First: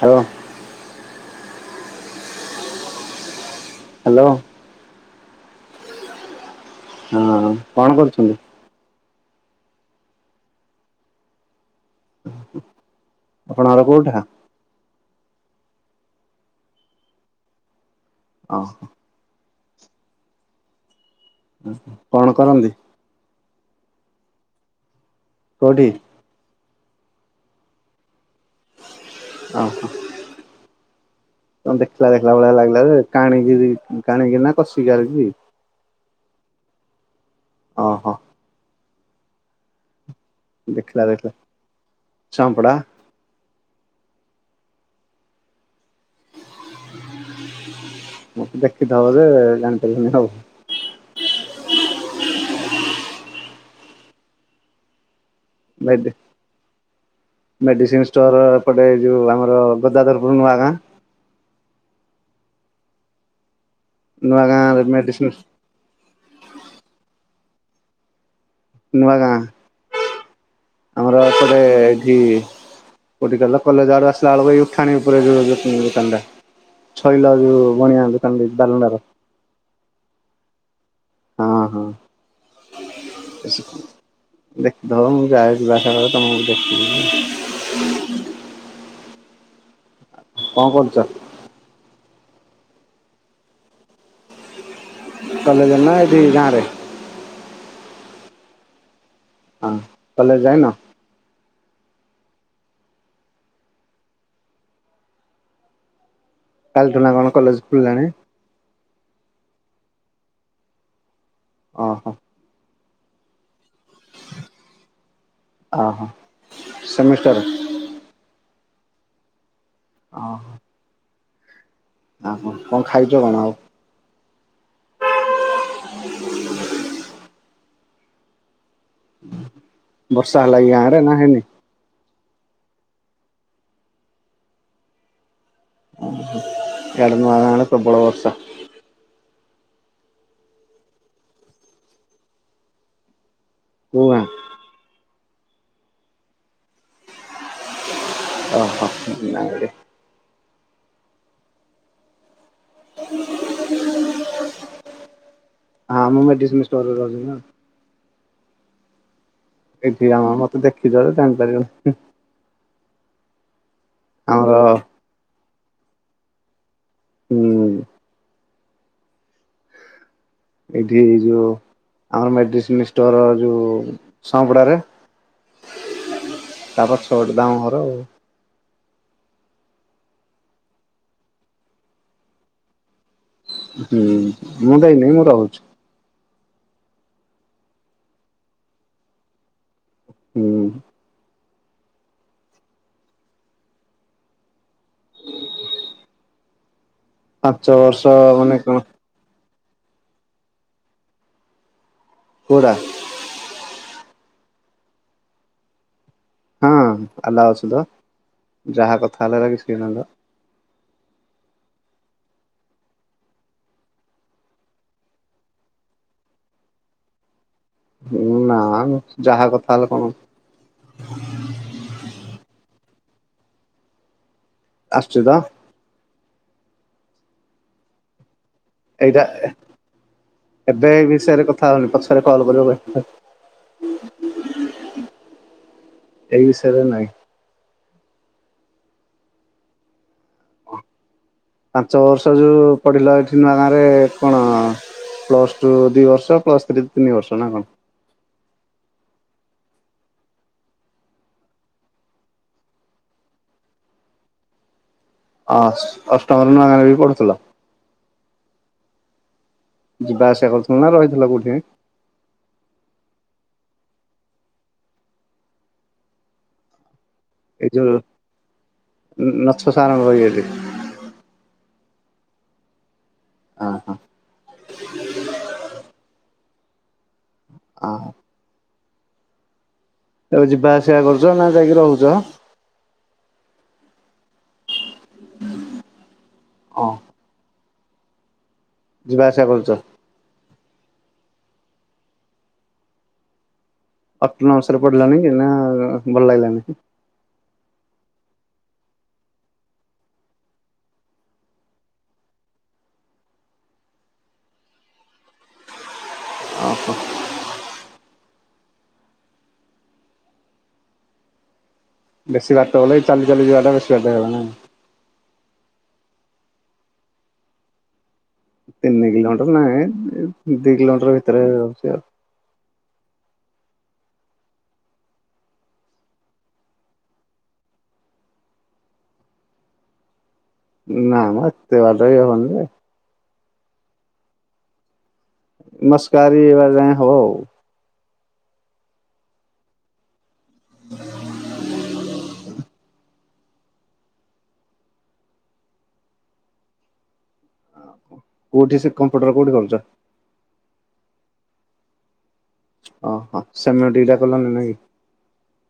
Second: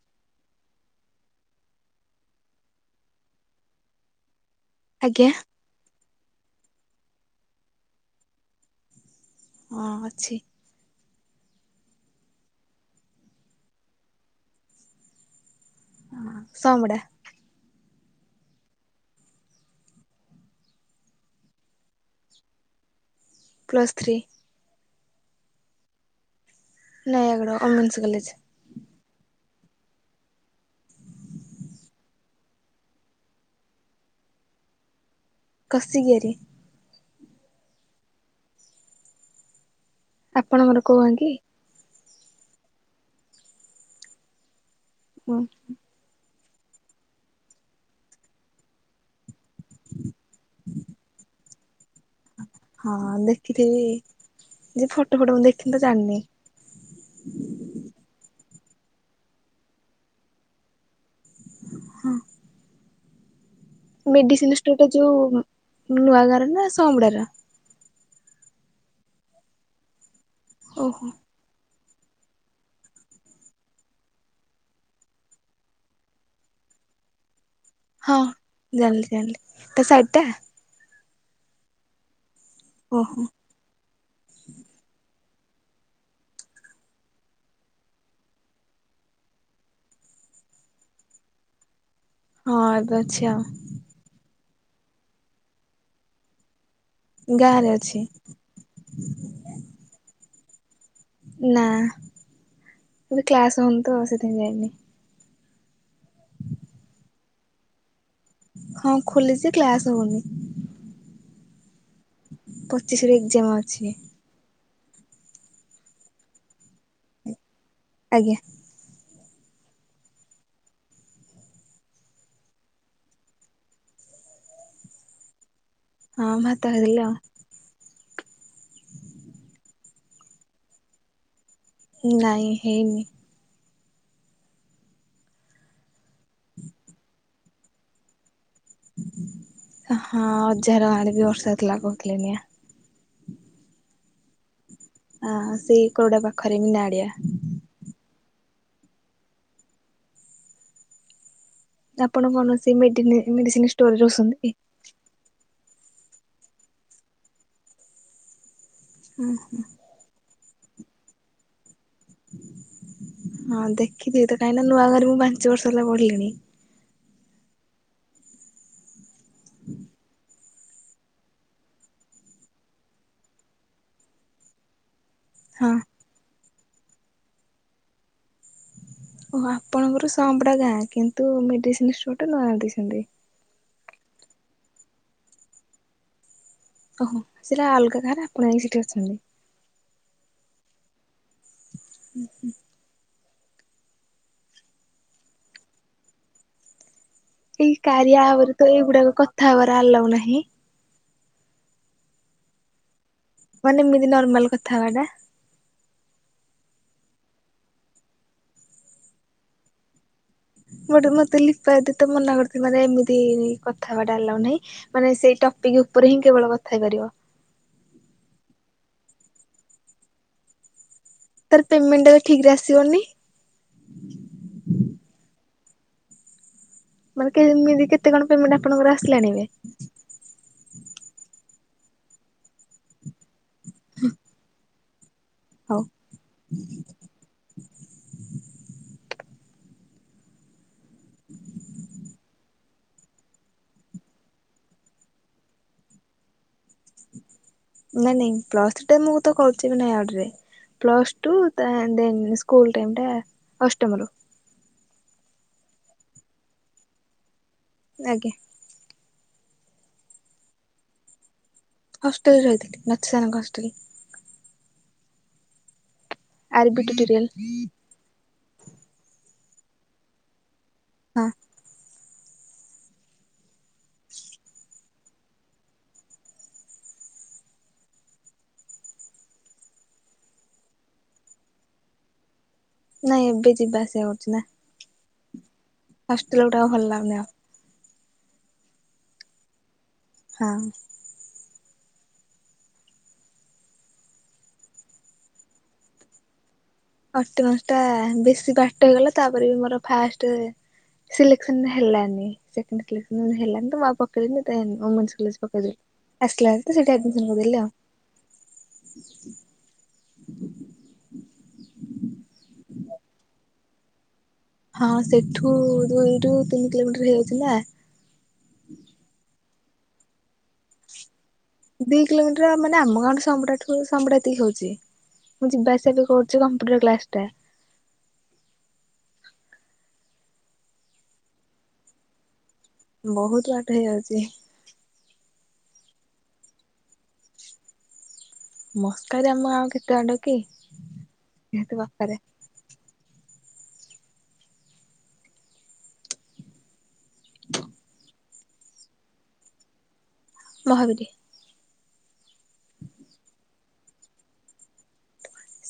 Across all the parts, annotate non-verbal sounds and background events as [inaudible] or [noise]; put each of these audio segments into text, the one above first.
ହଁ ହ୍ୟାଲୋ ଆଜ୍ଞା ହଁ କଣ କରୁଛନ୍ତି ହଁ ଅଛି ଆପଣଙ୍କର କୋଉଟା ହ ସୋମଡା ଓୋ ଓ କଣ କରନ୍ତି ପ୍ଲସ୍ଥ୍ରୀ କଡ଼ି ନାଇଁ ଏଗଡ ଓମେନ୍ସ କଲେଜ ଓହୋ ଦେଖା ଦେଖିଲ ଭଳିଆ ଲାଗିଲା ଯେ କାଣିକିରି କାଣିକିରି ନା କଷିକିାର କି କସିଗିରି। ଓ ହୋ। ଆପଣ ମୋର କୁହ କି? ଚମ୍ପଡ଼ା [inaudible] ମତେ ଦେଖିଦବା ଯେ। ଚାଲୁନି ଆଉ। ହଁ ଦେଖିଥିବି ଯେ ଫଟୋ ଫଟ ମୁ ଦେଖ ମେଡିସିନ୍ ଷ୍ଟୋର ପଟେ ଯୋଉ ଆମର ଗଦାଧରପୁର ନୂଆ ଗାଁ। ହଁ। ନୂଆ ମେଡିସିନ ଗାଁ ଷ୍ଟୋର ଟା ମେଡିସିନ ଯୋଉ ନୂଆ ଗାଁର ନା ସମ୍ ପଡାର? ନୂଆଗାଁ। ଓହୋ ଆମର ଥରେ କି ଗୋଠ କିଲ କଲେଜ ଆଡ ଆସିଲା ବେଳକୁ ଏଇ ଉଠାଣି ଉପରେ ଯୋଉ ଦୋକାନ ଟା ଛଇଲା ଯୋଉ ବଣିଆ ହଁ ଦୋକାନ ଦେଇଛି ବାରଣ୍ଡାର ଜାଣିଲି ଜାଣିଲି ତା ଶାଢ଼ୀ ଟା ହଁ ହଁ। ଓହୋ ଦେଖଦବୁ। ଯାହା ଯିବା ବେଳେ ତମକୁ ଦେଖଲି କଣ କରୁଛ? ହଁ ଏବେ ଅଛି ଆଉ। କଲେଜ ନା ଏଇଠି ଗାଁ ରେ। ଗାଁ ରେ ଅଛି। ହଁ କଲେଜ ଯାଇନ? ନା ଏବେ କ୍ଲାସ ହୋଇନି ତ ଆଉ ସେଥିାଇଁ ଯାଇନି। କାଲି ଟ ନା କଣ କଲେଜ ଖୁଲିଲାଣି? ହଁ ଖୋଲିଛି କ୍ଲାସ ହୋଇନି। [inaudible] ପଚିଶ ରରେ ଏକ୍ଜାମ ଅଛି। ଆ ହୋ ସେମିଷ୍ଟର। ଆଜ୍ଞା ଓୋ। ଆଉ କଣ ଖାଇଛ ଆଉ। ହଁ ଭାତ ଖାଇଥିଲ୍ ଆଉ। ବର୍ଷା ହେଲାକି ଗାଁ ରେ ନା ହେନି? ନାଇଁ ହେଇନି। ଇଆଡ଼େ ନୂଆଗାଁ ଆଡେ ପ୍ରବଳ ବର୍ଷା। ହଁ ଅଜା ଘର ଆଡେ ବି ବର୍ଷା ହୁଥିଲା କହୁଥିଲେ ଇନା। କୋଉ ଗାଁ। ହଁ ସେଇ କୋଉଡା ପାଖରେ ବି ନାଡିଆ। [unintelligible] ଆପଣ କୌଣସି ମେଡିନି ମେସିନଷ୍ଟୋରରେ ରହୁଛନ୍ତି କି? ହଁ ମୁଁ ମେଡିସିନି ଷ୍ଟୋର ରେ ରହୁଚିନା। ଏଇଠି ଆ ଆ ମତ। ଦେଖିଚ ଯେ ଜାଣିପାରିବନି। ହଁ ଦେ। କିଛି ତ ଆମର କାଇଁ ନୂଆ ଘର ବ। ତ। ପାଞ୍ଚ ବର୍ଷ ହେଲା ପଢିଲିଣି। ହୁଁ। ଏଠି ଯୋଉ ଆମର ମେଡିସିନ ଷ୍ଟୋର ଯୋଉ ସାଆପଡାରେ। ହଁ। ତାପ ସଟ ଦାମ ଘର ଆ। ଓ ଆପଣଙ୍କର ସମ୍ପଡା ଗାଁ କିନ୍ତୁ ମେଡିସିନ ଷ୍ଟୋର ଟା ନୁଆ ଦେଇଛନ୍ତି। ହୁଁ ମୁଁ ଯାଇନହିଁ ମୁଁ ରହୁଛି। ଓହୋ ସେଟା ଅଲଗା କାାରେ ଆପଣ ଯାଇି ସେଠି ଅଛନ୍ତି। ହୁଁ। ହୁଁ ହୁଁ। [inaudible] ପାଞ୍ଚ ଏଇ ବର୍ଷ କାରିଆ ଆପ ମାନେ ରେ ତ କଣ ଏଇଗୁଡାକ କଥା। ୟା ପରା ଆଲାଉ ନାହିଁ। କୋଉ ରା। ମାନେ ଏମିତିିନର୍ମାଲ କଥା ହବା ଟା। ହଁ ଆଲାଉ ଅଛିତ ଯାହା କଥା ହେଲା ବା କିଛି ନାଇତ। ମତେ ଲିପାଦି ତ ମନା କରି ଥି ମାନେ ଏମିତି କଥା ହେବାଟା ଆଲାଓ ନାହିଁ ମାନେ ସେଇ ଟପିକ ଉପରେ ହିଁ କେବଳ କଥା ହେଇପାରିବ। ହଁ ନା ଯାହା କଥା ହେଲେ କଣ? ତାରେ ପେମେଣ୍ଟ ଟା ବି ଠିକ ରେ ଆସିବନି ଅଶୁଚି ତ। ମାନେ କେମିତି କେତେ କଣ? ପେମେଣ୍ଟ ଆପଣଙ୍କର ଏଇଟା ଆସିଲାଣି ଏବେ? ଏ ଏବେ ଏଇ ବିଷୟରେ କଥା। ଥାଉ ପଛରେ କଲ କରିଵ କ। [unintelligible] ହଉ ଏ ବିସୟ ରେ ନାହିଁ। ପାଞ୍ଚ ବର୍ଷ ଯୋଉ ପଢିଲା ଏଠି ନୁଆ ଗାଁ ରେ କଣ ପ୍ଲସ ଟୁ ଦି ବର୍ଷ ପ୍ଲସ ଥ୍ରୀ ତିନି ବର୍ଷ ନା କଣ? ନାଇଁ ନାଇଁ ପ୍ଲସଥ୍ରୀ ମୁଁ ତ କରୁଚି ତ ୟାଡେ ରେ ପ୍ଲସ ଟୁ [unintelligible] ଅଷ୍ଟମ ରୁ ହ ଅଷ୍ଟମ ରେ ବି ନୂଆ ଗାଁ ରେ ବି ପଡୁଥିଲ। ଆଜ୍ଞା। ଯିବା ଆସିବା କରୁଥିଲ ନା ରହିଥିଲା କୋଉଠି? ହଷ୍ଟେଲରେ ରହିଥିଲି ନଛ ସାର୍ ଙ୍କ ହଷ୍ଟେଲ। ଆର ବିଟ ଟିରିଏଲ୍। ଏଜଲ ନା ନଛ ସାରଙ୍ଗ ଇଏରେ। ପାଆ। ହଁ ହଁ। [inaudible] ଆ। ତମେ ଯିବା ଆସିବା କରୁଚ ନା ଯାଇକି ରହୁଚ। ନାଇଁ ଏବେ ଯିବା ଆସିବା କରୁଚି ନା। ଆସଥିଲି ଗୋଟା ଆଉ ଭଲ ହଁ ଲାଗୁନି ଆଉ। ଯିବା ଆସିଆ କରୁଚ। ହଁ। ଆଟ ନମିସରେ ପଢିଲାଣି ନା ଭାଇ ଲାଗିଲାନି। ଅଟୋନମିସଟା ବେଶୀ ବାଟ ହେଇଗଲା ଟା ପରେ ବି ମୋର ଫାଷ୍ଟେ ସିଲେକ୍ସନରେ ହେଲାନି ସେକେଣ୍ଡେ କିଲେକ୍ସନରେ ହେଲାନିତ। ମୁଁ ଆଉ ପକେଇଲିନି ଦେନ ଓମେନସେ କଲେଯେ ରେ ପକେଇଦେଲି ଆସିଲା ଭାରି ତ ସେଇଠି ଆଡ଼ମିସନ କରିଦେଲି ଆଉ। ବେଶୀ ବାଟ ହଲେଇ ଚାଲି ଚାଲି ଯିବାଟା ବେଶୀ ବାଧା ହେଲା ନା। ହଁ ସେଠ ଠୁ ଦୁଇ ରୁ ତିନି କିଲୋମିଟର ହେଇଯାଉଥିଲା। ନାଁଇଁ ଦିଇ କିଲୋମିଟର ଭିତ ଦି କିଲୋମିଟର ମାନେ ଆମ ଗାଁ ରୁ ସମ୍ପୁଟ [unintelligible] ହଉଚି ମୁଁ ଯିବା ଆସିବା ବି କରୁଚି କମ୍ପୁଟର କ୍ଲାସ ଟା। ନା ମ ହେତେ ଇଏ ହବନି ଯେ। ବହୁତ ବାଟ ହେଇଯାଉଚି। ମସ୍କାରି ବାଲା ହୋ। [unintelligible] ଆମ ଗାଁକୁ କେତେକ ବାଟ [unintelligible] କଉଠି ସେ କମ୍ପ୍ୟୁଟର କଉଠି କରୁଚ। ମହାବିରି। ଓହ ସେମ ଡିଡା କଲଣିି ନାଇଁ।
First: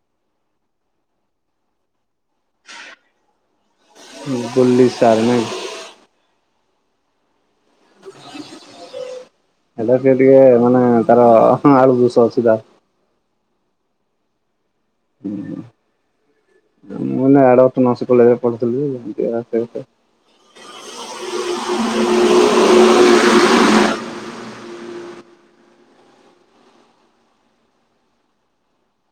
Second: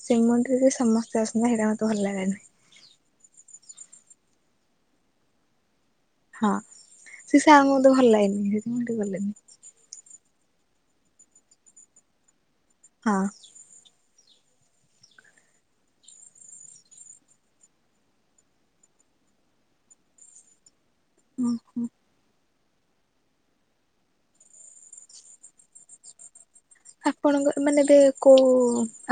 ଶ୍ରୀମନ୍ଦିରେ ସମସ୍ତେ ଅସନ୍ତି ହେଇଟା ମତେ ଭଲ ଲାଗେନା। [inaudible] ବୁଲି ସାରେ ନାଇଁ। ହଁ ସି ସେ ଆମକୁତ ଭଲ ଲାଗେନି। ହେଇଟି ମୁଁ ହେଇଟିକି ଗଲିନି। ହେଲେ ସେ ଟିକେ ମାନେ ତାର ଆଳୁ ଦୋଷ ଅଛି ତାର। ହଁ। [unintelligible] ଉଁ ହୁଁ। ଆପଣଙ୍କ ମାନେ ଏବେ କୋଉ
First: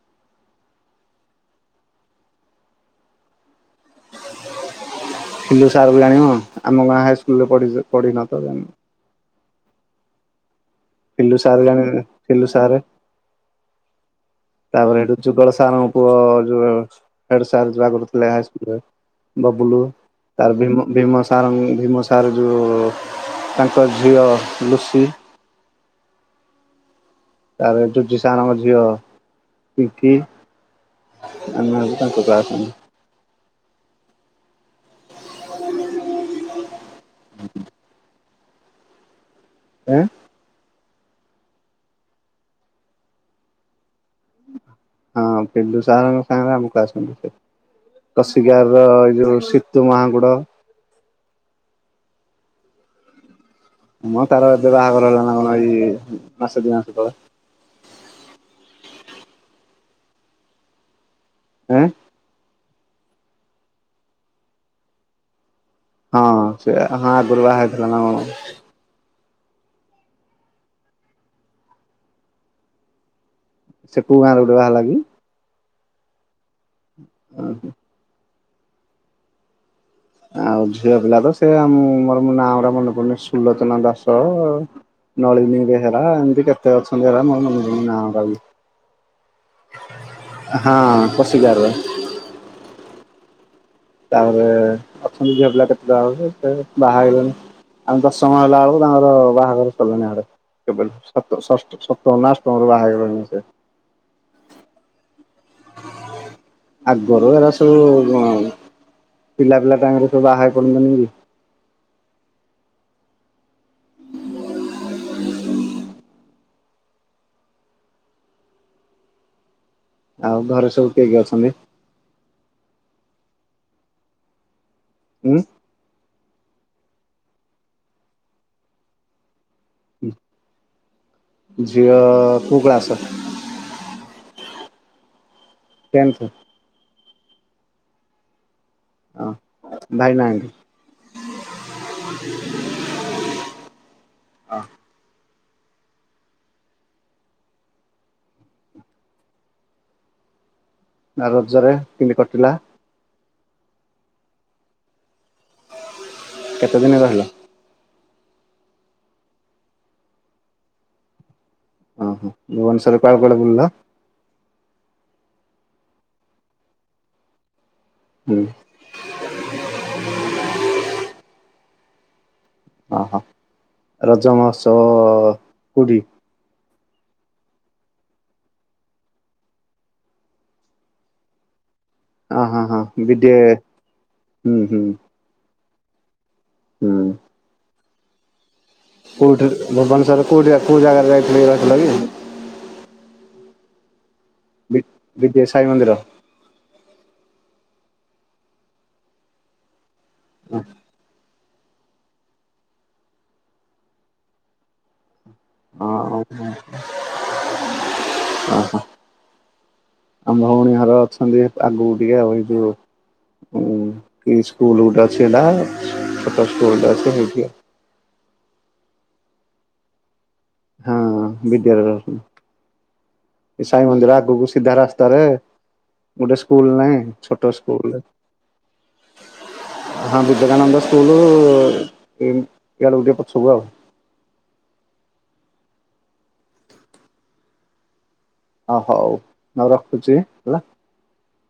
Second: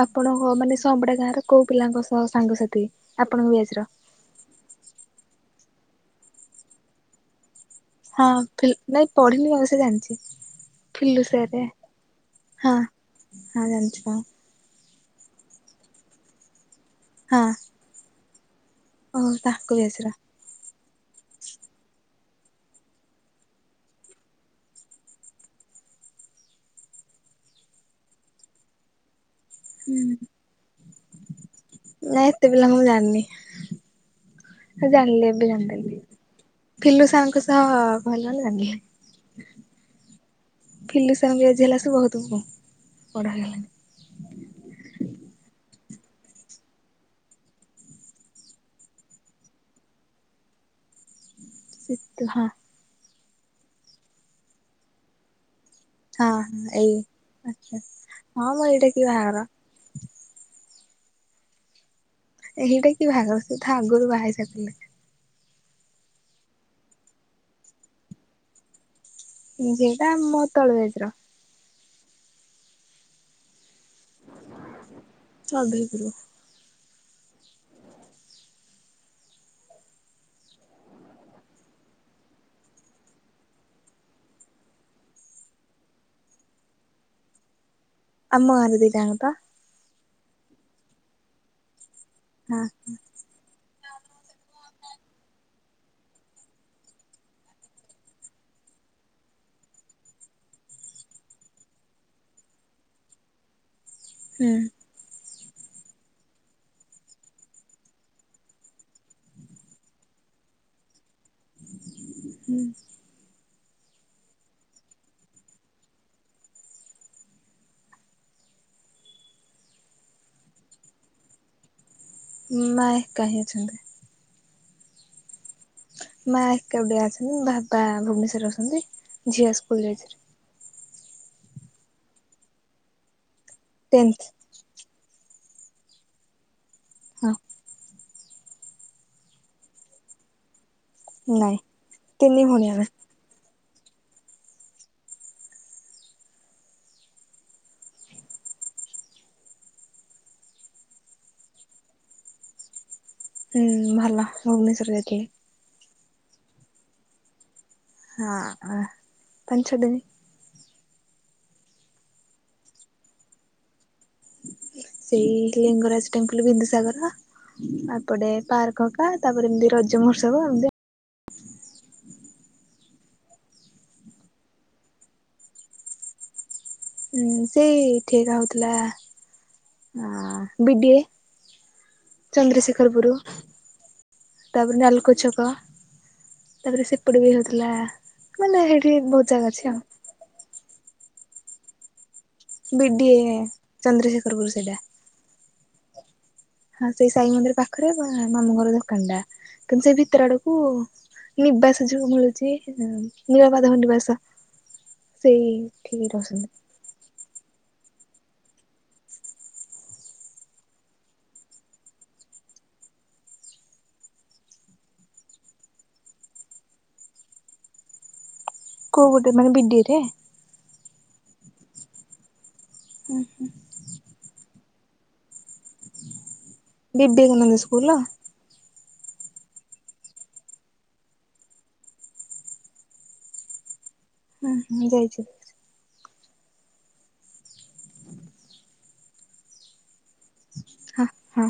ଆପଣଙ୍କ ମାନେ ସମ୍ବଡା ଗାଁର କୋଉ ପିଲାଙ୍କ ସାଙ୍ଗସାଥି ଆପଣଙ୍କ ଏଜେର। ହେଇ ସାରିଲାଣି ଆଉ ଆମ ଗାଁ ହାଇସ୍କୁଲ ରେ ପଢ଼ିବି ଯେ। ହଁ ଫିଲ ନାଇଁ ପଢିନି ସେ ଜାଣିଚି। ଫିଲୁ ସାର୍ ସାରେ ଜାଣି ଫିଲୁ ହଁ ସାର୍ ହ ଜାଣିଚୁ। ତାପରେ ହେଟୁ ଯୁଗଳ ସାରଙ୍କ ପୁଅ ଯୋଉ ଅଛି ତା ହେଡ ହଁ ସାର ଯୋଉ ଆଗରୁ ଓହୋ ତାଙ୍କ ବ୍ୟାଚ୍ ର [unintelligible] [unintelligible] ଭୀମ ସାର ଭୀମ ସାର ଯୋଉ ତାଙ୍କ ଝିଅ ଲୁସି ତା ଜୁଜିସାନଙ୍କ ଝିଅ ହୁଁ ଚିଙ୍କି [inaudible] ଆମ କତ ପ ନାଇଁ ଏତେ ଚାସ ପିଲାଙ୍କୁ ମୁଁ ଜାଣିନି ଜାଣିଲି ଏବେ ଜାନିଦେଲି। ଫିଲୁ ସାାନଙ୍କ ସହ ହ ଭଲ ଲାଗେ। ଆ ଫିଲୁ ସାର ଙ୍କ ଏଜ୍ ବହୁତ ବଡ଼ ହେଲାଣି। ହଁ, ପିଲୁ ସାରଙ୍କ ସାଙ୍ଗରେ ଆମକୁ ଆସନ୍ତି, ସେ କସିଗାର ର ଏଇ ଯୋଉ ସିତୁ ମାହାକୁଡ ସିତୁ, ମୁଁ, ତାର ଏବେ ବାହାଘର ହେଲା ନା କ ହଁ, ହଁ ଏଇ ଆଛା ହ ମୁ ଏଇଟା କି ବାହାଘର ଉଁ,। ସେଇଟା କି ବାହାଘର ସେ ତା ଆଗରୁ ବାହା ହେଇ ସାରିଥିଲେ। ହଁ, ସେ ହ ଗୁରୁ ବାହା ହେଇଥିଲା ନା କଣ। ଯେଟା ମୋ ତଳ ବ୍ୟାଚ ର ସେ କୋଉ ଗାଁରେ, ଗୋଟେ ବାହା ହେ। ହରୋ [inaudible] ଓ ହୋ,। ଆଉ ଝିଅ ପିଲା ତ ସେ ମୋର ନାଁ ଉରା ମନେ ପଡୁନି, ସୁଲୋଚନା ଦାସ, ନଳିନୀ ବେହେରା ଏମିତି କେତେ ଅଛନ୍ତି, ହେରା ମର ମନେ ପଡୁନି ନାଁ ଗୁରା ବି। ଆମ ଗାଁ ରେ ଦି ଟା ଙ୍କ ପା ହଁ, [inaudible] ଖସି ଗରେ ହଁ,। ତାପରେ ଅଛନ୍ତି, ଝିଅ ପିଲା କେତେଟା ବେଳ ସେ ବାହା ହେଇଲେଣି, ଆମେ ଦଶମ ହେଲା ବେଳକୁ ତାଙ୍କର ବାହାଘର ସିଲଣି ଆଡେ ସପ୍ତମ, ଅଷ୍ଟମରୁ ବାହା ହେଇଗଲାଣି, ସେ ହୁଁ,। ଆଗରୁ ଏରା ସବୁ ପିଲା, ପିଲା ତାଙ୍କରେ ସବୁ ଆହା କରନ୍ତନି, କି। ହୁଁ,। ଆଉ ଘରେ, ସବୁ କିଏ କିଏ ଅଛନ୍ତି? ମା, ଏକା ହୋଇଯାଇଛନ୍ତି। ହଁ। ମା ଏକା ବୁଡିଆ ଅଛନ୍ତି, ବାପା ଭୁବନେଶ୍ଵରରେ ଅଛନ୍ତି, ଝିଅ କଦରାଜାର [inaudible] ଝିଅ କୋଉ କ୍ଲାସ ର ଟେନ୍ଥ। ଟେନଥ, ହଁ,। ହ ଭାଇ ନାହାନ୍ତି। ନାଇଁ ତିନି ଭଉଣୀ ଆମେ ଅ ନା ରଜରେ କେମିତି କଟିଲା? ହୁଁ ଭଲ ଭୁବନେଶ୍ଵର ଯକ କେତେ ଦିନ ରହିଲ। ହଁ ପଞ୍ଚଦିନୀ ଓ ହୋ ଭୁବନ ସ୍ୱର କଳ କ ବୁଲିଲ। ସେଇ ଲିଙ୍ଗରାଜ ଟେମ୍ପଲ ବିନ୍ଦୁସାଗର ତାପ ହୁଁ ପାର୍କ ହେରିକା ତାପରେ ଏମତି ରଜ ମହୋତ୍ସବ ଏମତି ଓ ହୋ ରଜ ମହୋତ୍ସବ କୋଉଠି? ହଁ ସେଇ ଠିକ ହଉଥିଲା ଅ ବିଡିଏ ହଁ ହଁ ହଁ ଚନ୍ଦନ୍ଦ୍ରଶେଖର ପୁର ବିଡିଏ ହୁଁ ହୁଁ ତାପରେ ନାଲକୋ ଛକ ତାପରେ ହୁଁ। ସେପଟେ ବି ହଉଥିଲା ମାନେ ସେଇଠି ବହୁତ କୋଉଠି ଜାଗା ଅଛି ଆଉ ଭୁବନେଶ୍ଵରରେ କୋଉଠି କୋଉଁ ଜାଗା କୋଉଁ ଜାଗା? [unintelligible] ରହିଥିଲ କି? ବିଡିଏ ଚନ୍ଦ୍ରଶେଖର ବି ବିଡିଏ ସାଇ ମନ୍ଦିର। ହଁ ସେଇ ସାଇ ମନ୍ଦିର ପାଖରେ ମାମୁଁ ଘର ଦୋକାନ ଟା କିନ୍ତୁ ସେ ଭିତ ଭିତର ଆଡ଼କୁ ନିବାସ ଯୋଗୁ ମିଳୁଛି ନୀଳମାଧବ ନିବାସ ସେଇ ଠିକ ହଁ ରହସନ୍ତି। ଓହୋ। ଆମ ଭଉଣୀ ଘର ଅଛନ୍ତି ଆଗକୁ ଟିକେଉ ଏଇ ଯୋଉ ସ୍କୁଲ ଗୋଟେ ଅଛି ହେ ଛୋଟ ସ୍କୁଲ ଟେ ଅଛି ସେଇଠି। କୋଉ ଗୋଟେ ମାନେ ବିଡିଏ ରେ? ହଁ ବିଦ୍ୟ ହୁ ହୁଁ। ସିଧା ରାସ୍ତାରେ ଗୋଟେ ସ୍କୁଲ ନହିଁ ଛୋଟ ସ୍କୁଲ ହଁ ବିବେକାନନ୍ଦ ସ୍କୁଲ ଏଆଡ଼କୁ ଟିକେ ପଛକୁ ଆଉ। ହୁଁ ହଁ ଯାଇଛ। ଓ ହଉ ହ ରଖୁଛି ହେଲା। ହଁ ହଁ।